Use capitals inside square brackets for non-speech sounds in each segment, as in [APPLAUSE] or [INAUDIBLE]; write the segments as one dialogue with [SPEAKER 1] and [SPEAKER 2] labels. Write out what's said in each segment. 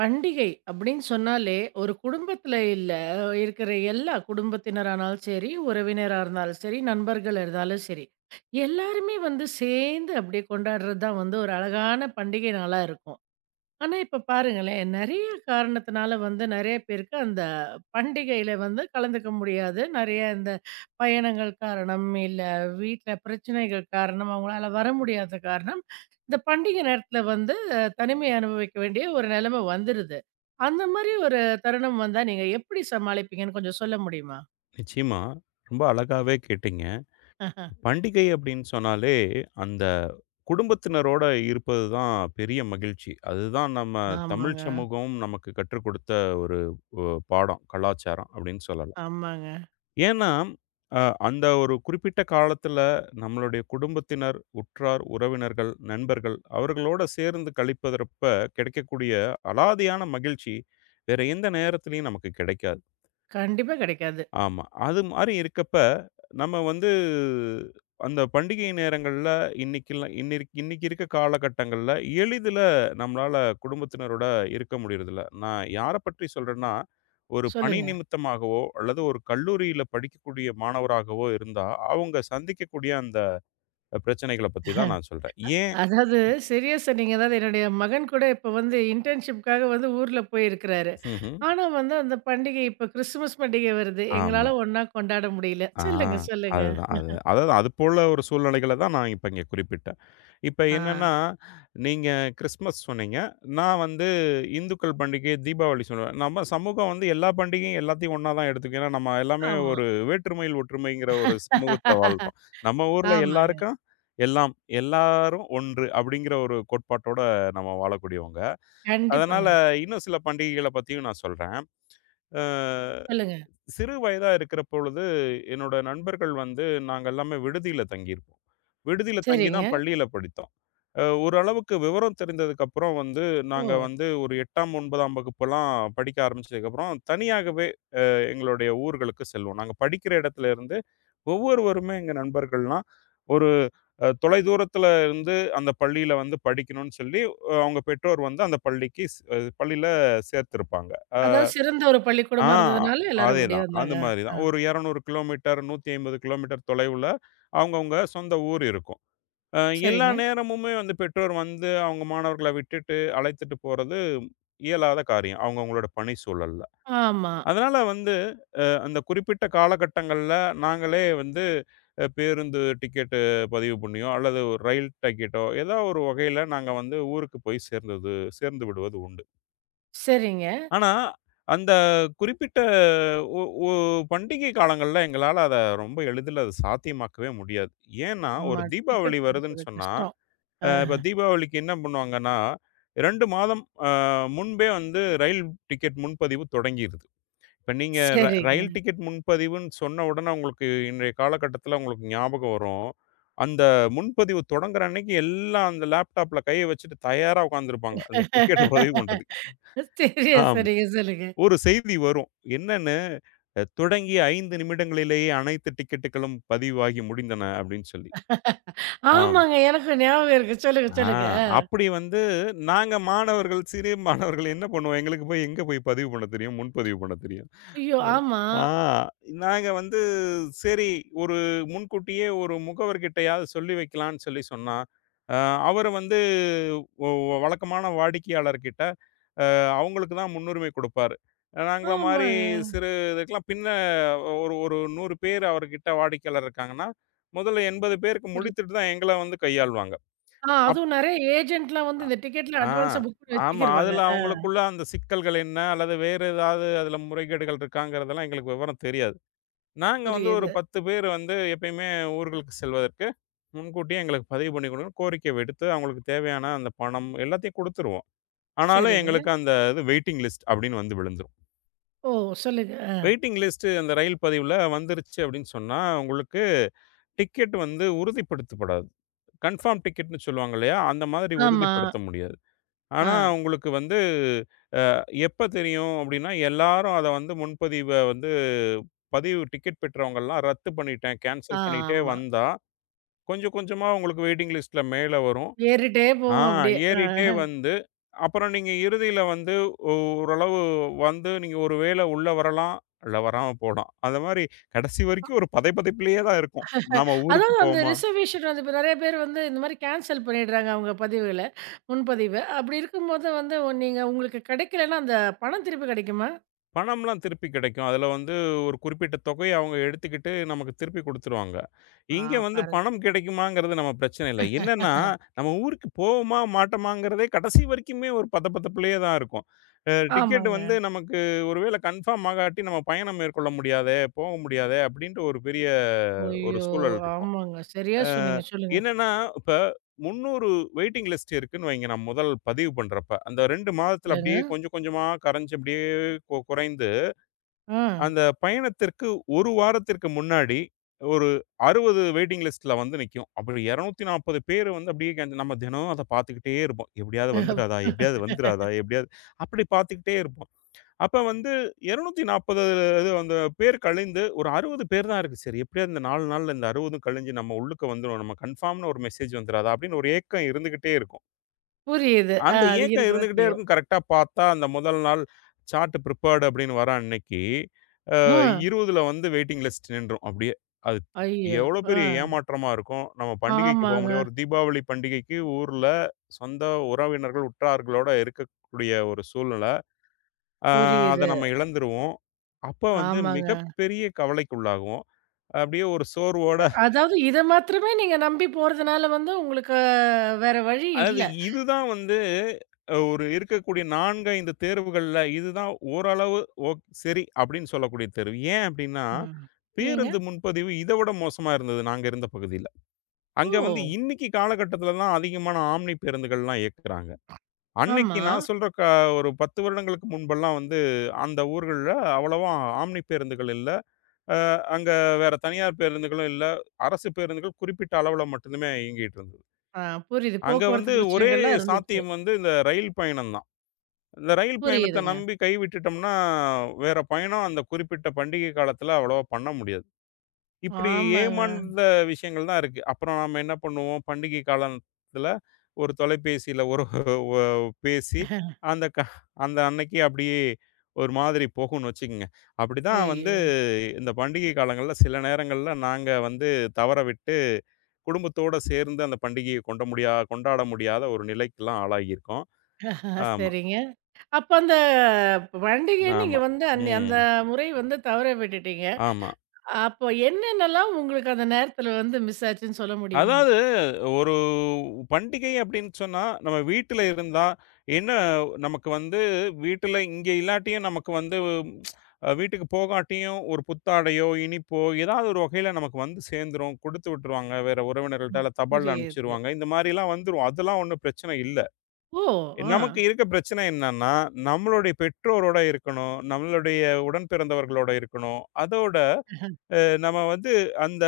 [SPEAKER 1] பண்டிகை அப்படின்னு சொன்னாலே, ஒரு குடும்பத்தில இல்ல, இருக்கிற எல்லா குடும்பத்தினரானாலும் சரி, உறவினரா இருந்தாலும் சரி, நண்பர்கள் இருந்தாலும் சரி, எல்லாருமே வந்து சேர்ந்து அப்படியே கொண்டாடுறது தான் வந்து ஒரு அழகான பண்டிகை நாளா இருக்கும். ஆனா, இப்ப பாருங்களேன், நெறைய காரணத்தினால வந்து நெறைய பேருக்கு அந்த பண்டிகையில வந்து கலந்துக்க முடியாது. நெறைய இந்த பயணங்கள் காரணம், இல்ல வீட்ல பிரச்சனைகள் காரணம், அவங்களால வர முடியாத காரணம், இந்த பண்டிகை நேரத்தில வந்து தனிமை அனுபவிக்க வேண்டிய ஒரு நிலைமை வந்துருது. அந்த மாரி ஒரு தருணம் வந்தா நீங்க எப்படி சமாளிப்பீங்கன்னு கொஞ்சம் சொல்ல முடியுமா?
[SPEAKER 2] நிச்சயமா. ரொம்ப அழகாவே கேட்டீங்க.
[SPEAKER 1] [LAUGHS]
[SPEAKER 2] பண்டிகை அப்படின்னு சொன்னாலே, அந்த குடும்பத்தினரோட இருப்பது தான் பெரிய மகிழ்ச்சி. அதுதான் நம்ம தமிழ்
[SPEAKER 1] ஆமாங்க,
[SPEAKER 2] சமூகம் நமக்கு கற்றுக் கொடுத்த ஒரு ஒ பாடம், கலாச்சாரம் அப்படின்னு சொல்லலாம்.
[SPEAKER 1] ஆமாங்க.
[SPEAKER 2] ஏன்னா, அ அந்த ஒரு குறிப்பிட்ட காலத்தில நம்மளுடைய குடும்பத்தினர், உற்றார், உறவினர்கள், நண்பர்கள் அவர்களோட சேர்ந்து கழிப்பதற்ப கிடைக்கக்கூடிய அலாதியான மகிழ்ச்சி, வேற எந்த நேரத்திலயும் நமக்கு கிடைக்காது.
[SPEAKER 1] கண்டிப்பா கிடைக்காது.
[SPEAKER 2] ஆமா. அது மாரி இருக்கப்ப, நம்ம வந்து அந்த பண்டிகை நேரங்கள்ல இன்னைக்கெல்லாம் இன்னிக்கு இன்னைக்கு இருக்க காலகட்டங்கள்ல எளிதில நம்மளால குடும்பத்தினரோட இருக்க முடியறதில்ல. நான் யார பற்றி சொல்றேன்னா, ஒரு பணி
[SPEAKER 1] சொல்லுங்க.
[SPEAKER 2] நிமித்தமாகவோ, அல்லது ஒரு கல்லூரியில படிக்கக்கூடிய மாணவராகவோ இருந்தா, அவங்க சந்திக்கக்கூடிய அந்த பிரச்சனைகள பத்தி தான் நான் சொல்றேன். ஏன்
[SPEAKER 1] அதாவது, சரியா சொன்னீங்க. அதாவது என்னுடைய மகன் கூட இப்ப வந்து இன்டர்ன்ஷிப்காக வந்து ஊர்ல போயிருக்கிறாரு.
[SPEAKER 2] ம்ஹ்ம்.
[SPEAKER 1] ஆனா வந்து அந்த பண்டிகை இப்ப கிறிஸ்துமஸ் பண்டிகை வருது.
[SPEAKER 2] ஆமா.
[SPEAKER 1] எங்களால ஒண்ணா கொண்டாட முடியல.
[SPEAKER 2] ஆ.
[SPEAKER 1] சொல்லுங்க, சொல்லுங்க.
[SPEAKER 2] அதுதான். அதாவது அது போல ஒரு சூழ்நிலைகள தான் நான் இப்ப இங்க குறிப்பிட்டேன். இப்ப
[SPEAKER 1] ஆ,
[SPEAKER 2] என்னன்னா, நீங்க கிறிஸ்மஸ் சொன்னீங்க. நான் வந்து இந்துக்கள் பண்டிகை, தீபாவளி சொல்லுவேன். நம்ம சமூகம் வந்து எல்லா பண்டிகையும் எல்லாத்தையும் ஒண்ணா தான் எடுத்துக்கும். ஏன்னா, நம்ம எல்லாமே
[SPEAKER 1] ஆமா.
[SPEAKER 2] ஒரு வேற்றுமையில் ஒற்றுமைங்கிற ஒரு சமூகத்தில வாழ்றோம். நம்ம ஊர்ல
[SPEAKER 1] ஆமாங்க.
[SPEAKER 2] எல்லாருக்கும் எல்லாம், எல்லாரும் ஒன்று அப்படிங்கிற ஒரு கோட்பாட்டோட நம்ம வாழக்கூடியவங்க. அதனால
[SPEAKER 1] கண்டிப்பாங்க.
[SPEAKER 2] இன்னும் சில பண்டிகைகள பத்தியும் நான் சொல்றேன். அ
[SPEAKER 1] சொல்லுங்க.
[SPEAKER 2] சிறு வயதா இருக்கிற பொழுது, என்னோட நண்பர்கள் வந்து நாங்க எல்லாமே விடுதியில தங்கியிருப்போம். விடுதியில தங்கி
[SPEAKER 1] சரிங்க.
[SPEAKER 2] தான் பள்ளியில படித்தோம். ஓரளவுக்கு விவரம் தெரிந்ததுக்கப்புறம் வந்து,
[SPEAKER 1] ஓ!
[SPEAKER 2] நாங்க வந்து ஒரு 8ஆம், 9ஆம் வகுப்பெல்லாம் படிக்க ஆரம்பிச்சதுக்கப்புறம், தனியாகவே எங்களுடைய ஊர்களுக்கு செல்வோம். நாங்க படிக்கிற இடத்துல இருந்து ஒவ்வொருவருமே எங்க நண்பர்கள்லாம், ஒரு தொலைதூரத்துல இருந்து அந்த பள்ளியில வந்து படிக்கணும்னு சொல்லி, அவங்க பெற்றோர் வந்து அந்த பள்ளிக்கு பள்ளியில சேர்த்திருப்பாங்க.
[SPEAKER 1] அதாவது சிறந்த ஒரு
[SPEAKER 2] ஆ,
[SPEAKER 1] பள்ளிக்கூடமா இருந்ததுனால எல்லாரும் அப்படி
[SPEAKER 2] அதேதான். அந்த
[SPEAKER 1] வந்தாங்க.
[SPEAKER 2] மாரி
[SPEAKER 1] ஆ,
[SPEAKER 2] தான். ஒரு 200 கிலோமீட்டர், 150 கிலோமீட்டர் தொலைவுல அவங்கவங்க சொந்த ஊர் இருக்கும். அ எல்லா
[SPEAKER 1] சரிங்க.
[SPEAKER 2] நேரமுமே வந்து பெற்றோர் வந்து அவங்க மாணவர்கள விட்டுட்டு, அழைத்துட்டு போறது இயலாத காரியம். அவங்கவங்களோட பணி சூழல்ல.
[SPEAKER 1] ஆமா.
[SPEAKER 2] அதனால வந்து அந்த குறிப்பிட்ட காலகட்டங்கள்ல நாங்களே வந்து பேருந்து டிக்கெட்டு பதிவு பண்ணியோ, அல்லது ஒரு ரயில் டிக்கெட்டோ ஏதோ ஒரு வகையில நாங்க வந்து ஊருக்கு போய் சேர்ந்து விடுவது உண்டு.
[SPEAKER 1] சரிங்க.
[SPEAKER 2] ஆனா, அந்த குறிப்பிட்ட ஒ ஒ பண்டிகை காலங்கள்ல எங்களால அத ரொம்ப எளிதில அத சாத்தியமாக்கவே முடியாது. ஏன்னா, ஒரு
[SPEAKER 1] ஆமா.
[SPEAKER 2] தீபாவளி
[SPEAKER 1] டிக்கெட்
[SPEAKER 2] வருதுன்னு
[SPEAKER 1] கிடைக்கிறது
[SPEAKER 2] சொன்னா,
[SPEAKER 1] கஷ்டம். ஆ,
[SPEAKER 2] இப்ப தீபாவளிக்கு என்ன பண்ணுவாங்கன்னா, 2 மாதம் முன்பே வந்து ரயில் டிக்கெட் முன்பதிவு தொடங்கிருது. இப்ப நீங்க
[SPEAKER 1] சரிங்க.
[SPEAKER 2] ரயில் டிக்கெட் முன்பதிவுன்னு சொன்ன உடனே உங்களுக்கு இன்றைய காலகட்டத்தில உங்களுக்கு ஞாபகம் வரும். அந்த முன்பதிவு தொடங்குற அன்னைக்கு எல்லாம் அந்த லேப்டாப்ல கைய வச்சுட்டு தயாரா உட்கார்ந்திருப்பாங்க. அந்த டிக்கெட்ட பதிவு பண்றதுக்கு.
[SPEAKER 1] சரிங்க,
[SPEAKER 2] ஆமா.
[SPEAKER 1] சரிங்க. சொல்லுங்க.
[SPEAKER 2] ஒரு செய்தி வரும். என்னன்னு, தொடங்கிய 5 நிமிடங்களிலேயே அனைத்து டிக்கெட்டுகளும் பதிவாகி முடிந்தன" அப்படின்னு சொல்லி. ஆம்.
[SPEAKER 1] ஆமாங்க. எனக்கும் ஞாபகம் இருக்கு. சொல்லுங்க,
[SPEAKER 2] ஆ
[SPEAKER 1] சொல்லுங்க.
[SPEAKER 2] அப்படி வந்து நாங்க மாணவர்கள், சிறிய மாணவர்கள் என்ன பண்ணுவோம்? எங்களுக்கு போய் எங்க போய் பதிவு பண்ண தெரியும்? முன்பதிவு பண்ண தெரியும்.
[SPEAKER 1] ஐயோ!
[SPEAKER 2] ஓ.
[SPEAKER 1] ஆமா.
[SPEAKER 2] ஆ நாங்க வந்து சரி ஒரு முன்கூட்டியே ஒரு முகவர்கிட்டயாவது சொல்லி வைக்கலான்னு சொல்லி சொன்னா, அ அவரு வந்து ஒ ஒ- வழக்கமான வாடிக்கையாளர்கிட்ட அவங்களுக்கு தான் முன்னுரிமை கொடுப்பாரு. நாங்கள மாரி
[SPEAKER 1] ஆமாங்க.
[SPEAKER 2] சிறு இதுக்கெல்லாம் பின்ன ஒரு ஒரு 100 பேர் அவர்கிட்ட வாடிக்கையாளர் இருக்காங்கன்னா, முதல்ல 80 பேருக்கு
[SPEAKER 1] புரியுது.
[SPEAKER 2] முடித்துட்டு தான் எங்கள வந்து கையாள்வாங்க.
[SPEAKER 1] ஆ
[SPEAKER 2] அப்
[SPEAKER 1] அதுவும் நெறைய ஏஜென்ட்லாம் வந்து இந்த டிக்கெட்லாம்
[SPEAKER 2] ஆ.
[SPEAKER 1] அட்வான்ஸா புக் பண்ணி
[SPEAKER 2] ஆமா.
[SPEAKER 1] வச்சுக்கிருவாங்க.
[SPEAKER 2] அதுல
[SPEAKER 1] ஆ
[SPEAKER 2] அவங்களுக்குள்ள அந்த சிக்கல்கள் என்ன? அல்லது வேறு ஏதாவது அதுல முறைகேடுகள் இருக்காங்கிறதெல்லாம் எங்களுக்கு விவரம் தெரியாது. நாங்க வந்து ஒரு
[SPEAKER 1] புரியுது.
[SPEAKER 2] 10 பேர் வந்து எப்பயுமே ஊர்களுக்கு செல்வதற்கு முன்கூட்டியே எங்களுக்கு பதிவு பண்ணி குடுங்க. கோரிக்கை விடுத்து அவங்களுக்கு தேவையான அந்த பணம் எல்லாத்தையும் குடுத்துருவோம். ஆனாலும்
[SPEAKER 1] சரிங்க.
[SPEAKER 2] எங்களுக்கு அந்த இது வெயிட்டிங் லிஸ்ட் அப்படின்னு வந்து விழுந்துரும்.
[SPEAKER 1] ஓ! சொல்லுங்க.
[SPEAKER 2] வெயிட்டிங் லிஸ்ட் அந்த ரயில் பதிவுல வந்துருச்சு அப்படின்னு சொன்னா, உங்களுக்கு டிக்கெட் வந்து உறுதிப்படுத்தப்படாது. கன்ஃபார்ம் டிக்கெட்ன்னு சொல்லுவாங்க இல்லையா? அந்த மாதிரி
[SPEAKER 1] ஆமா.
[SPEAKER 2] உறுதிப்படுத்த முடியாது.
[SPEAKER 1] ஆ.
[SPEAKER 2] ஆனா, உங்களுக்கு வந்து எப்ப தெரியும் அப்படின்னா, எல்லாரும் அத வந்து முன்பதிவ வந்து பதிவு டிக்கெட் பெற்றவங்கலாம் ரத்து பண்ணிட்டேன்,
[SPEAKER 1] ஆ
[SPEAKER 2] கேன்சல் பண்ணிட்டே
[SPEAKER 1] ஆமா.
[SPEAKER 2] வந்தா, கொஞ்சம் கொஞ்சமா உங்களுக்கு வெயிட்டிங் லிஸ்ட்ல மேல வரும்.
[SPEAKER 1] ஏறிட்டே
[SPEAKER 2] ஆ
[SPEAKER 1] போவோம் அப்படியே.
[SPEAKER 2] ஏறிட்டே
[SPEAKER 1] ஆ.
[SPEAKER 2] வந்து, அப்புறம் நீங்க இறுதியில வந்து ஓரளவு வந்து நீங்க ஒரு வேள உள்ள வரலாம், இல்ல வராம போலாம். அந்த மாரி கடைசி வரைக்கும் ஒரு பதை பதைப்பிலேயே தான் இருக்கும். நாம ஊருக்கு
[SPEAKER 1] அதாவது அந்த
[SPEAKER 2] போவோமா?
[SPEAKER 1] ரிசர்வேஷன் வந்து இப்ப நெறைய பேர் வந்து இந்த மாரி கேன்சல் பண்ணிடுறாங்க அவங்க பதிவுகள, முன்பதிவ. அப்படி இருக்கும்போது வந்து நீங்க உங்களுக்கு கிடைக்கலன்னா அந்த பணம் திருப்பி கிடைக்குமா?
[SPEAKER 2] பணம்லாம் திருப்பி கிடைக்கும். அதுல வந்து ஒரு குறிப்பிட்ட தொகைய அவங்க எடுத்துக்கிட்டு நமக்கு திருப்பி குடுத்துருவாங்க.
[SPEAKER 1] ஆ
[SPEAKER 2] இங்க வந்து
[SPEAKER 1] பாருங்க.
[SPEAKER 2] பணம் கிடைக்குமாங்கிறது நம்ம பிரச்சனை இல்ல. என்னன்னா, நம்ம ஊருக்கு போவோமா, மாட்டோமாங்கிறதே கடைசி வரைக்குமே ஒரு பதபதப்புலயே தான் இருக்கும். டிக்கெட்
[SPEAKER 1] ஆமாங்க.
[SPEAKER 2] வந்து நமக்கு ஒருவேள கன்ஃபார்ம் ஆகாட்டி நம்ம பயணம் மேற்கொள்ள முடியாதே, போக முடியாதே அப்படின்ற ஒரு பெரிய ஒரு
[SPEAKER 1] ஐயோ!
[SPEAKER 2] சூழல் இருக்கும்.
[SPEAKER 1] ஆமாங்க. சரியா
[SPEAKER 2] அ
[SPEAKER 1] சொன்னீங்க. சொல்லுங்க.
[SPEAKER 2] என்னன்னா, இப்ப 300 வெயிட்டிங் லிஸ்ட் இருக்குன்னு வைங்க நான் முதல் பதிவு பண்றப்ப. அந்த 2 மாதத்துல
[SPEAKER 1] சொல்லுங்க.
[SPEAKER 2] அப்படியே கொஞ்சம் கொஞ்சமா கரைஞ்சு அப்படியே குறைந்து
[SPEAKER 1] ஆ.
[SPEAKER 2] அந்த பயணத்திற்கு 1 வாரத்திற்கு முன்னாடி, ஒரு 60 வெயிட்டிங் லிஸ்ட்ல வந்து நிக்கும். அப்படி 240 பேர் வந்து அப்படியே நம்ம தினம் அத பார்த்துக்கிட்டே இருப்போம். எப்படியாவது வந்துராதா? எப்படியாவது வந்துராதா? எப்படியாவது அப்படி பார்த்துக்கிட்டே இருப்போம். அப்ப வந்து 240 இது அந்த பேர் கழிந்து ஒரு 60 பேர் தான் இருக்கு. சரி எப்படியாவது இந்த 4 நாள்ல இந்த 60ம் கழிஞ்சு நம்ம உள்ளுக்கு வந்துரும். நம்ம கன்ஃபார்ம்னு ஒரு மெசேஜ் வந்துராதா? அப்படின்னு ஒரு ஏக்கம் இருந்துகிட்டே இருக்கும்.
[SPEAKER 1] புரியுது. ஆ
[SPEAKER 2] அந்த
[SPEAKER 1] அது
[SPEAKER 2] ஏக்கம்
[SPEAKER 1] இருக்கதான்
[SPEAKER 2] இருந்துகிட்டே
[SPEAKER 1] செய்யும்.
[SPEAKER 2] இருக்கும். கரெக்ட்டா பார்த்தா அந்த முதல் நாள் சார்ட் பிரிப்பேர்ட் அப்படின்னு வர அன்னைக்கு
[SPEAKER 1] ஆ.
[SPEAKER 2] 20ல வந்து வெயிட்டிங் லிஸ்ட் நின்றும் அப்படியே. அது
[SPEAKER 1] ஐயோ!
[SPEAKER 2] எவ்வளோ
[SPEAKER 1] ஆ.
[SPEAKER 2] பெரிய ஏமாற்றமா இருக்கும். நம்ம பண்டிகைக்கு போ முடியாது.
[SPEAKER 1] ஆமாங்க.
[SPEAKER 2] ஒரு தீபாவளி பண்டிகைக்கு ஊர்ல சொந்த உறவினர்கள், உற்றார்களோட இருக்கக்கூடிய ஒரு சூழ்நில. அ அத
[SPEAKER 1] புரியுது.
[SPEAKER 2] நம்ம இழந்துருவோம். அப்ப வந்து
[SPEAKER 1] ஆமாங்க.
[SPEAKER 2] மிகப்பெரிய கவலைக்குள்ளாகுவோம். அப்படியே ஒரு சோர்வோட
[SPEAKER 1] அதாவது இத மாத்திரமே நீங்க நம்பி போறதுனால வந்து உங்களுக்கு வேற வழி
[SPEAKER 2] அதாவது
[SPEAKER 1] இல்ல.
[SPEAKER 2] இதுதான் வந்து ஒரு இருக்கக்கூடிய 4, 5 தேர்வுகள்ல இதுதான் ஓரளவு ஓக் சரி அப்படின்னு சொல்லக்கூடிய தேர்வு. ஏன் அப்படின்னா,
[SPEAKER 1] ம். ஏங்க?
[SPEAKER 2] பேருந்து முன்பதிவு இத விட மோசமா இருந்தது நாங்க இருந்த பகுதியில. அங்க வந்து
[SPEAKER 1] ஓ!
[SPEAKER 2] இன்னைக்கு காலகட்டத்துல தான் அதிகமான ஆம்னி பேருந்துகள்லாம் இயக்குறாங்க. அன்னைக்கு
[SPEAKER 1] ஆமா.
[SPEAKER 2] நான் சொல்ற ஒரு 10 வருடங்களுக்கு முன்பெல்லாம் வந்து அந்த ஊர்கள்ல அவ்வளவா ஆம்னி பேருந்துகள் இல்ல. அங்க வேற தனியார் பேருந்துகளும் இல்ல. அரசு பேருந்துகள் குறிப்பிட்ட அளவுல மட்டுமே இயங்கிட்டு இருந்தது.
[SPEAKER 1] ஆ புரியுது.
[SPEAKER 2] அங்க வந்து
[SPEAKER 1] போக்குவரத்து
[SPEAKER 2] ஒரே
[SPEAKER 1] பிரச்சனைகள்லாம் இருந்துச்சு.
[SPEAKER 2] சாத்தியம் வந்து இந்த ரயில் பயணம் தான். இந்த ரயில் பயணத்த
[SPEAKER 1] புரியுதுங்க.
[SPEAKER 2] நம்பி கைவிட்டுட்டோம்னா, வேற பயணம் அந்த குறிப்பிட்ட பண்டிகை காலத்துல அவ்வளவா பண்ண முடியாது. இப்படி
[SPEAKER 1] ஆமாங்க.
[SPEAKER 2] ஏமாந்த விஷயங்கள் தான் இருக்கு. அப்புறம் நாம என்ன பண்ணுவோம், பண்டிகை காலத்துல ஒரு தொலைபேசியில ஒரு [LAUGHS] ஒ பேசி, அந்த அந்த அன்னைக்கு அப்படியே ஒரு மாதிரி போகும்னு வச்சுக்கங்க. அப்படிதான் வந்து
[SPEAKER 1] ஐயோ!
[SPEAKER 2] இந்த பண்டிகை காலங்கள்ல சில நேரங்கள்ல நாங்க வந்து தவற விட்டு, குடும்பத்தோட சேர்ந்து அந்த பண்டிகைய கொண்டாட முடியாத ஒரு நிலைக்கெல்லாம் ஆளாகியிருக்கோம்.
[SPEAKER 1] ஆ
[SPEAKER 2] ஆமா,
[SPEAKER 1] சரிங்க. அப்ப அந்த பண்டிகைய நீங்க
[SPEAKER 2] ஆமா.
[SPEAKER 1] வந்து அந்த
[SPEAKER 2] ம்.
[SPEAKER 1] முறை வந்து தவற விட்டுட்டீங்க.
[SPEAKER 2] ஆமா.
[SPEAKER 1] அப்போ என்னென்னலாம் உங்களுக்கு அந்த நேரத்துல வந்து மிஸ் ஆச்சுன்னு சொல்ல முடியுமா?
[SPEAKER 2] அதாவது ஒரு பண்டிகை அப்டின்னு சொன்னா, நம்ம வீட்ல இருந்தா என்ன நமக்கு வந்து வீட்ல இங்க இல்லாட்டியும் நமக்கு வந்து வீட்டுக்கு போகாட்டியும் ஒரு புத்தாடையோ, இனிப்போ ஏதாவது ஒரு வகையில நமக்கு வந்து சேர்ந்துரும். குடுத்து விட்டுருவாங்க. வேற உறவினர்கள்ட்ட
[SPEAKER 1] ம்.
[SPEAKER 2] இல்ல தபால்ல
[SPEAKER 1] புரியுது.
[SPEAKER 2] அனுப்பிச்சுருவாங்க. இந்த மாரிலாம் வந்துரும். அதெல்லாம் ஒண்ணும் பிரச்சனை இல்ல.
[SPEAKER 1] ஓ! ஆ.
[SPEAKER 2] நமக்கு இருக்க பிரச்சனை என்னன்னா, நம்மளுடைய பெற்றோரோட இருக்கணும். நம்மளுடைய உடன் பிறந்தவர்களோட இருக்கணும். அதோட நம்ம வந்து அந்த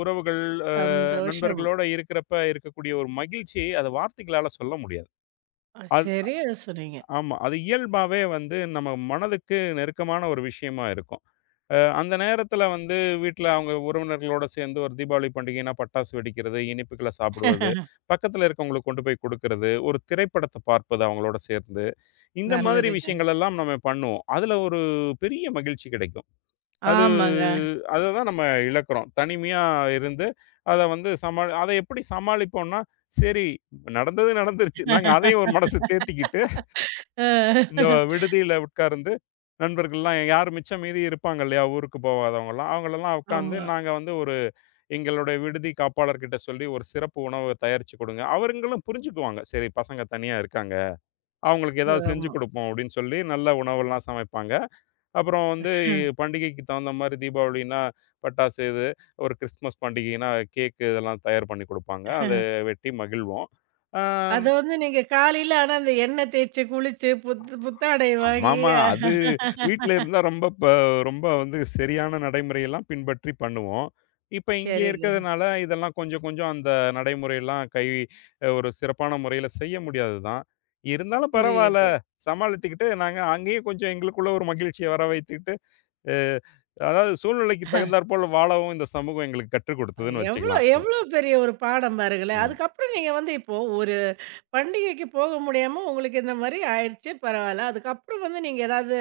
[SPEAKER 2] உறவுகள், அ
[SPEAKER 1] சந்தோஷம்.
[SPEAKER 2] நண்பர்களோட இருக்கிறப்ப இருக்கக்கூடிய ஒரு மகிழ்ச்சி, அத வார்த்தைகளால சொல்ல முடியாது. அது
[SPEAKER 1] சரியா சொன்னீங்க.
[SPEAKER 2] ஆமா. அது இயல்பாவே வந்து நம்ம மனதுக்கு நெருக்கமான ஒரு விஷயமா இருக்கும். அந்த நேரத்தில வந்து வீட்ல அவங்க உறவினர்களோட சேர்ந்து ஒரு தீபாவளி பண்டிகைன்னா பட்டாசு வெடிக்கிறது, இனிப்புகள சாப்பிடுவது, பக்கத்தில இருக்கவங்களுக்கு கொண்டு போய் குடுக்கிறது, ஒரு திரைப்படத்த பார்ப்பது அவங்களோட சேர்ந்து, இந்த மாதிரி
[SPEAKER 1] நல்லதுங்க.
[SPEAKER 2] விஷயங்கள் எல்லாம் நம்ம பண்ணுவோம். அதில ஒரு பெரிய மகிழ்ச்சி கிடைக்கும். அது
[SPEAKER 1] ஆமாங்க.
[SPEAKER 2] அத தான் நம்ம இழக்கிறோம். தனிமையா இருந்து, அத வந்து அத எப்படி சமாளிப்போம்ன்னா, சரி நடந்தது நடந்துருச்சு. நாங்க அதையும் ஒரு மனசு தேத்திக்கிட்டு, இந்த
[SPEAKER 1] அ
[SPEAKER 2] விடுதியில உட்கார்ந்து நண்பர்கள்லாம் யார் மிச்சம் மீதி இருப்பாங்க இல்லையா? ஊருக்கு போகாதவங்கலாம். அவங்களலாம் உட்காந்து
[SPEAKER 1] ஆமா,
[SPEAKER 2] நாங்க வந்து ஒரு எங்களுடைய விடுதி காப்பாளர்கிட்ட சொல்லி ஒரு சிறப்பு உணவு தயாரிச்சு குடுங்க. அவருங்களும் புரிஞ்சுக்குவாங்க. சரி பசங்க தனியா இருக்காங்க. அவங்களுக்கு ஏதாவது செஞ்சு
[SPEAKER 1] ஆமா.
[SPEAKER 2] கொடுப்போம் அப்படின்னு சொல்லி நல்ல உணவெல்லாம் சமைப்பாங்க. அப்புறம் வந்து பண்டிகைக்கு தகுந்த மாரி தீபாவளின்னா பட்டாசு இது, ஒரு கிறிஸ்துமஸ் பண்டிகைன்னா கேக்கு இதெல்லாம் தயார் பண்ணி குடுப்பாங்க. அத வெட்டி மகிழ்வோம். ஆ
[SPEAKER 1] அத வந்து நீங்க காலையில ஆனா அந்த எண்ணெய் தேய்ச்சு, குளிச்சு, புத்தாடை வாங்கி
[SPEAKER 2] ஆமாமா. அது வீட்ல இருந்தா ரொம்ப வந்து சரியான நடைமுறையெல்லாம் பின்பற்றி பண்ணுவோம். இப்ப இங்க
[SPEAKER 1] சரிங்க.
[SPEAKER 2] இருக்கிறதுனால இதெல்லாம் கொஞ்சம் கொஞ்சம் அந்த நடைமுறையெல்லாம் கை ஒரு சிறப்பான முறையில செய்ய முடியாது தான். இருந்தாலும் பரவால்ல.
[SPEAKER 1] புரியுது.
[SPEAKER 2] சமாளித்துக்கிட்டு நாங்க அங்கேயே கொஞ்சம் எங்களுக்குள்ள ஒரு மகிழ்ச்சிய வர வைத்துக்கிட்டு, அ அதாவது சூழ்நிலைக்கு தகுந்தாற்போல வாழவும் இந்த சமூகம் எங்களுக்கு கற்றுக் குடுத்ததுன்னு
[SPEAKER 1] எவ்ளோ
[SPEAKER 2] வச்சுக்கலாம்.
[SPEAKER 1] எவ்ளோ பெரிய ஒரு பாடம் பாருங்களேன்.
[SPEAKER 2] ம்.
[SPEAKER 1] அதுக்கப்புறம் நீங்க வந்து இப்போ ஒரு பண்டிகைக்கு போக முடியாம உங்களுக்கு இந்த மாரி ஆயிடுச்சு, பரவால்ல. அதுக்கப்புறம் வந்து நீங்க ஏதாவது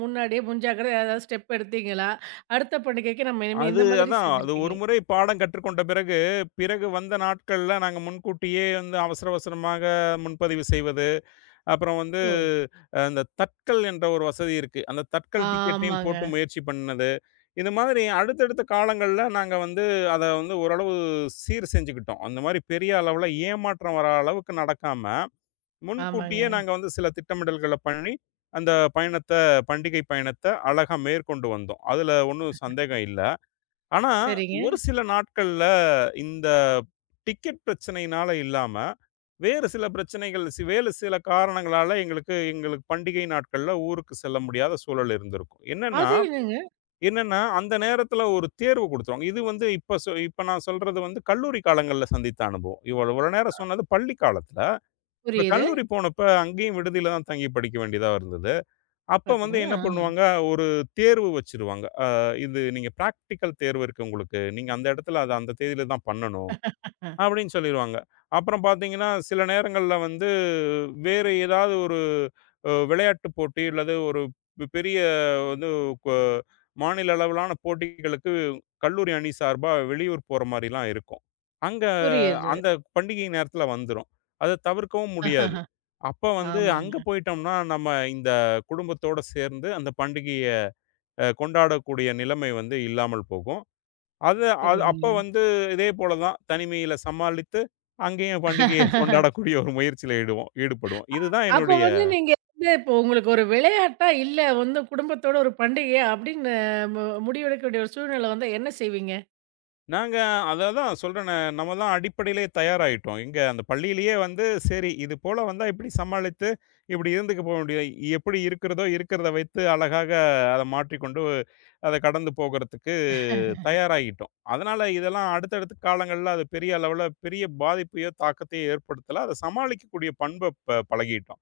[SPEAKER 1] முன்னாடியே முன்ஜாக்கிரதை ஏதாவது ஸ்டெப் எடுத்தீங்களா? அடுத்த பண்டிகைக்கு நம்ம இனிமே
[SPEAKER 2] அது
[SPEAKER 1] இந்த மாதிரி
[SPEAKER 2] அதான். அது ஒரு
[SPEAKER 1] செஞ்சிருக்கீங்களா?
[SPEAKER 2] முறை பாடம் கற்றுக்கொண்ட பிறகு, பிறகு வந்த நாட்கள்ல நாங்க முன்கூட்டியே வந்து அவசர அவசரமாக முன்பதிவு செய்வது. அப்புறம் வந்து
[SPEAKER 1] ஓ!
[SPEAKER 2] இந்த தட்கல் என்ற ஒரு வசதி இருக்கு. அந்த தட்கல் டிக்கெட்டையும்
[SPEAKER 1] ஆமாங்க,
[SPEAKER 2] போட்டு முயற்சி பண்ணது. இந்த மாதிரி அடுத்தடுத்த காலங்கள்ல நாங்க வந்து அத வந்து ஓரளவு சீர் செஞ்சுக்கிட்டோம். அந்த மாரி பெரிய அளவுல ஏமாற்றம் வர அளவுக்கு நடக்காம,
[SPEAKER 1] ஆமாங்க.
[SPEAKER 2] முன்கூட்டியே நாங்க வந்து சில திட்டமிடல்கள பண்ணி, அந்த பயணத்த பண்டிகை பயணத்த அழகா மேற்கொண்டு வந்தோம். அதுல ஒண்ணும் சந்தேகம் இல்ல. ஆனா,
[SPEAKER 1] சரிங்க.
[SPEAKER 2] ஒரு சில நாட்கள்ல இந்த டிக்கெட் பிரச்சனையினால இல்லாம, வேறு சில பிரச்சனைகள், வேறு சில காரணங்களால எங்களுக்கு எங்களுக்கு பண்டிகை நாட்கள்ல ஊருக்கு செல்ல முடியாத சூழல் இருந்திருக்கும். என்னன்னா
[SPEAKER 1] அது என்னங்க?
[SPEAKER 2] என்னன்னா அந்த நேரத்துல ஒரு தேர்வு குடுத்துருவாங்க. இது வந்து இப்ப நான் சொல்றது வந்து கல்லூரி காலங்கள்ல சந்தித்த அனுபவம். இவ்வளோ இவ்வளோ நேரம் சொன்னது பள்ளி காலத்துல. இப்ப
[SPEAKER 1] புரியுது.
[SPEAKER 2] கல்லூரி போனப்ப அங்கேயும் விடுதியில தான் தங்கி படிக்க வேண்டியதா இருந்தது. அப்ப வந்து
[SPEAKER 1] பாத்தீங்களா?
[SPEAKER 2] என்ன பண்ணுவாங்க, ஒரு தேர்வு வச்சுருவாங்க. இது நீங்க பிராக்டிகல் தேர்வு இருக்கு உங்களுக்கு. நீங்க அந்த இடத்துல அத அந்த தேதியில தான் பண்ணணும்.
[SPEAKER 1] ஆ,
[SPEAKER 2] அப்படின்னு சொல்லிருவாங்க. அப்புறம் பார்த்தீங்கன்னா, சில நேரங்கள்ல வந்து வேறு ஏதாவது ஒரு விளையாட்டு போட்டி அல்லது ஒரு பெரிய வந்து கொ மாநில அளவிலான போட்டிகளுக்கு கல்லூரி அணி சார்பா வெளியூர் போற மாரிலாம் இருக்கும். அங்க
[SPEAKER 1] புரியுது.
[SPEAKER 2] அந்த பண்டிகை நேரத்தில வந்துரும். அத தவிர்க்கவும் முடியாது. அப்ப வந்து அங்க
[SPEAKER 1] ஆமாங்க.
[SPEAKER 2] போயிட்டோம்னா, நம்ம இந்த குடும்பத்தோட சேர்ந்து அந்த பண்டிகைய கொண்டாடக்கூடிய நிலைமை வந்து இல்லாமல் போகும். அது அது அப்ப
[SPEAKER 1] சரிங்க.
[SPEAKER 2] வந்து இதே போல தான் தனிமையில சமாளித்து, அங்கேயும் பண்டிகையை கொண்டாடக்கூடிய ஒரு முயற்சியில ஈடுபடுவோம். இதுதான்
[SPEAKER 1] அப்போ
[SPEAKER 2] என்னுடைய
[SPEAKER 1] வந்து நீங்க வந்து இப்போ உங்களுக்கு ஒரு விளையாட்டா, இல்ல வந்து குடும்பத்தோட ஒரு பண்டிகையா அப்படின்னு மு முடிவெடுக்க வேண்டிய ஒரு சூழ்நிலை வந்தா என்ன செய்வீங்க?
[SPEAKER 2] நாங்க அததான் சொல்றேனே, நம்ம தான் அடிப்படையிலேயே தயாராயிட்டோம். எங்க அந்த பள்ளியிலேயே வந்து சரி, இது போல வந்தா இப்படி சமாளித்து, இப்படி இருந்துக்க போக முடியாது. எப்படி இருக்கிறதோ இருக்கிறத வைத்து அழகாக அத மாற்றிக்கொண்டு, அத கடந்து போகறதுக்கு தயாராகிட்டோம். அதனால இதெல்லாம் அடுத்தடுத்த காலங்கள்ல அது பெரிய அளவுல பெரிய பாதிப்பையோ, தாக்கத்தையோ ஏற்படுத்தல. அத சமாளிக்கக்கூடிய பண்ப ப பழகிட்டோம்.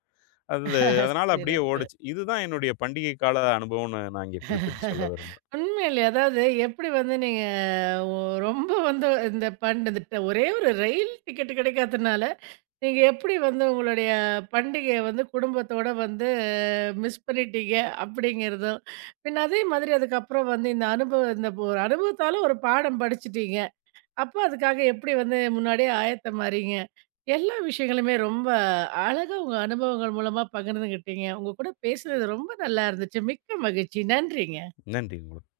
[SPEAKER 2] அது அதனால அப்படியே
[SPEAKER 1] சிறப்பு.
[SPEAKER 2] ஓடுச்சு. இதுதான் என்னுடைய பண்டிகை கால அனுபவம்னு நான் இங்கே குறிப்பிட்டு சொல்ல விரும்புறேன்.
[SPEAKER 1] உண்மையிலே அதாவது எப்படி வந்து நீங்க ஒ ரொம்ப வந்து இந்த இந்த ஒரே ஒரு ரயில் டிக்கெட் கிடைக்காதனால நீங்க எப்படி வந்து உங்களுடைய பண்டிகைய வந்து குடும்பத்தோட வந்து மிஸ் பண்ணிட்டீங்க அப்படிங்கிறதும், பின்ன அதே மாதிரி அதுக்கப்புறம் வந்து இந்த அனுபவம் இந்த ஒரு அனுபவத்தால ஒரு பாடம் படிச்சுட்டீங்க. அப்ப அதுக்காக எப்படி வந்து முன்னாடியே ஆயத்தமாறீங்க? எல்லா விஷயங்களுமே ரொம்ப அழகா உங்க அனுபவங்கள் மூலமா பகிர்ந்துகிட்டீங்க. உங்க கூட பேசுனது ரொம்ப நல்லா இருந்துச்சு. மிக்க மகிழ்ச்சி. நன்றிங்க.
[SPEAKER 2] நன்றி உங்களுக்கு.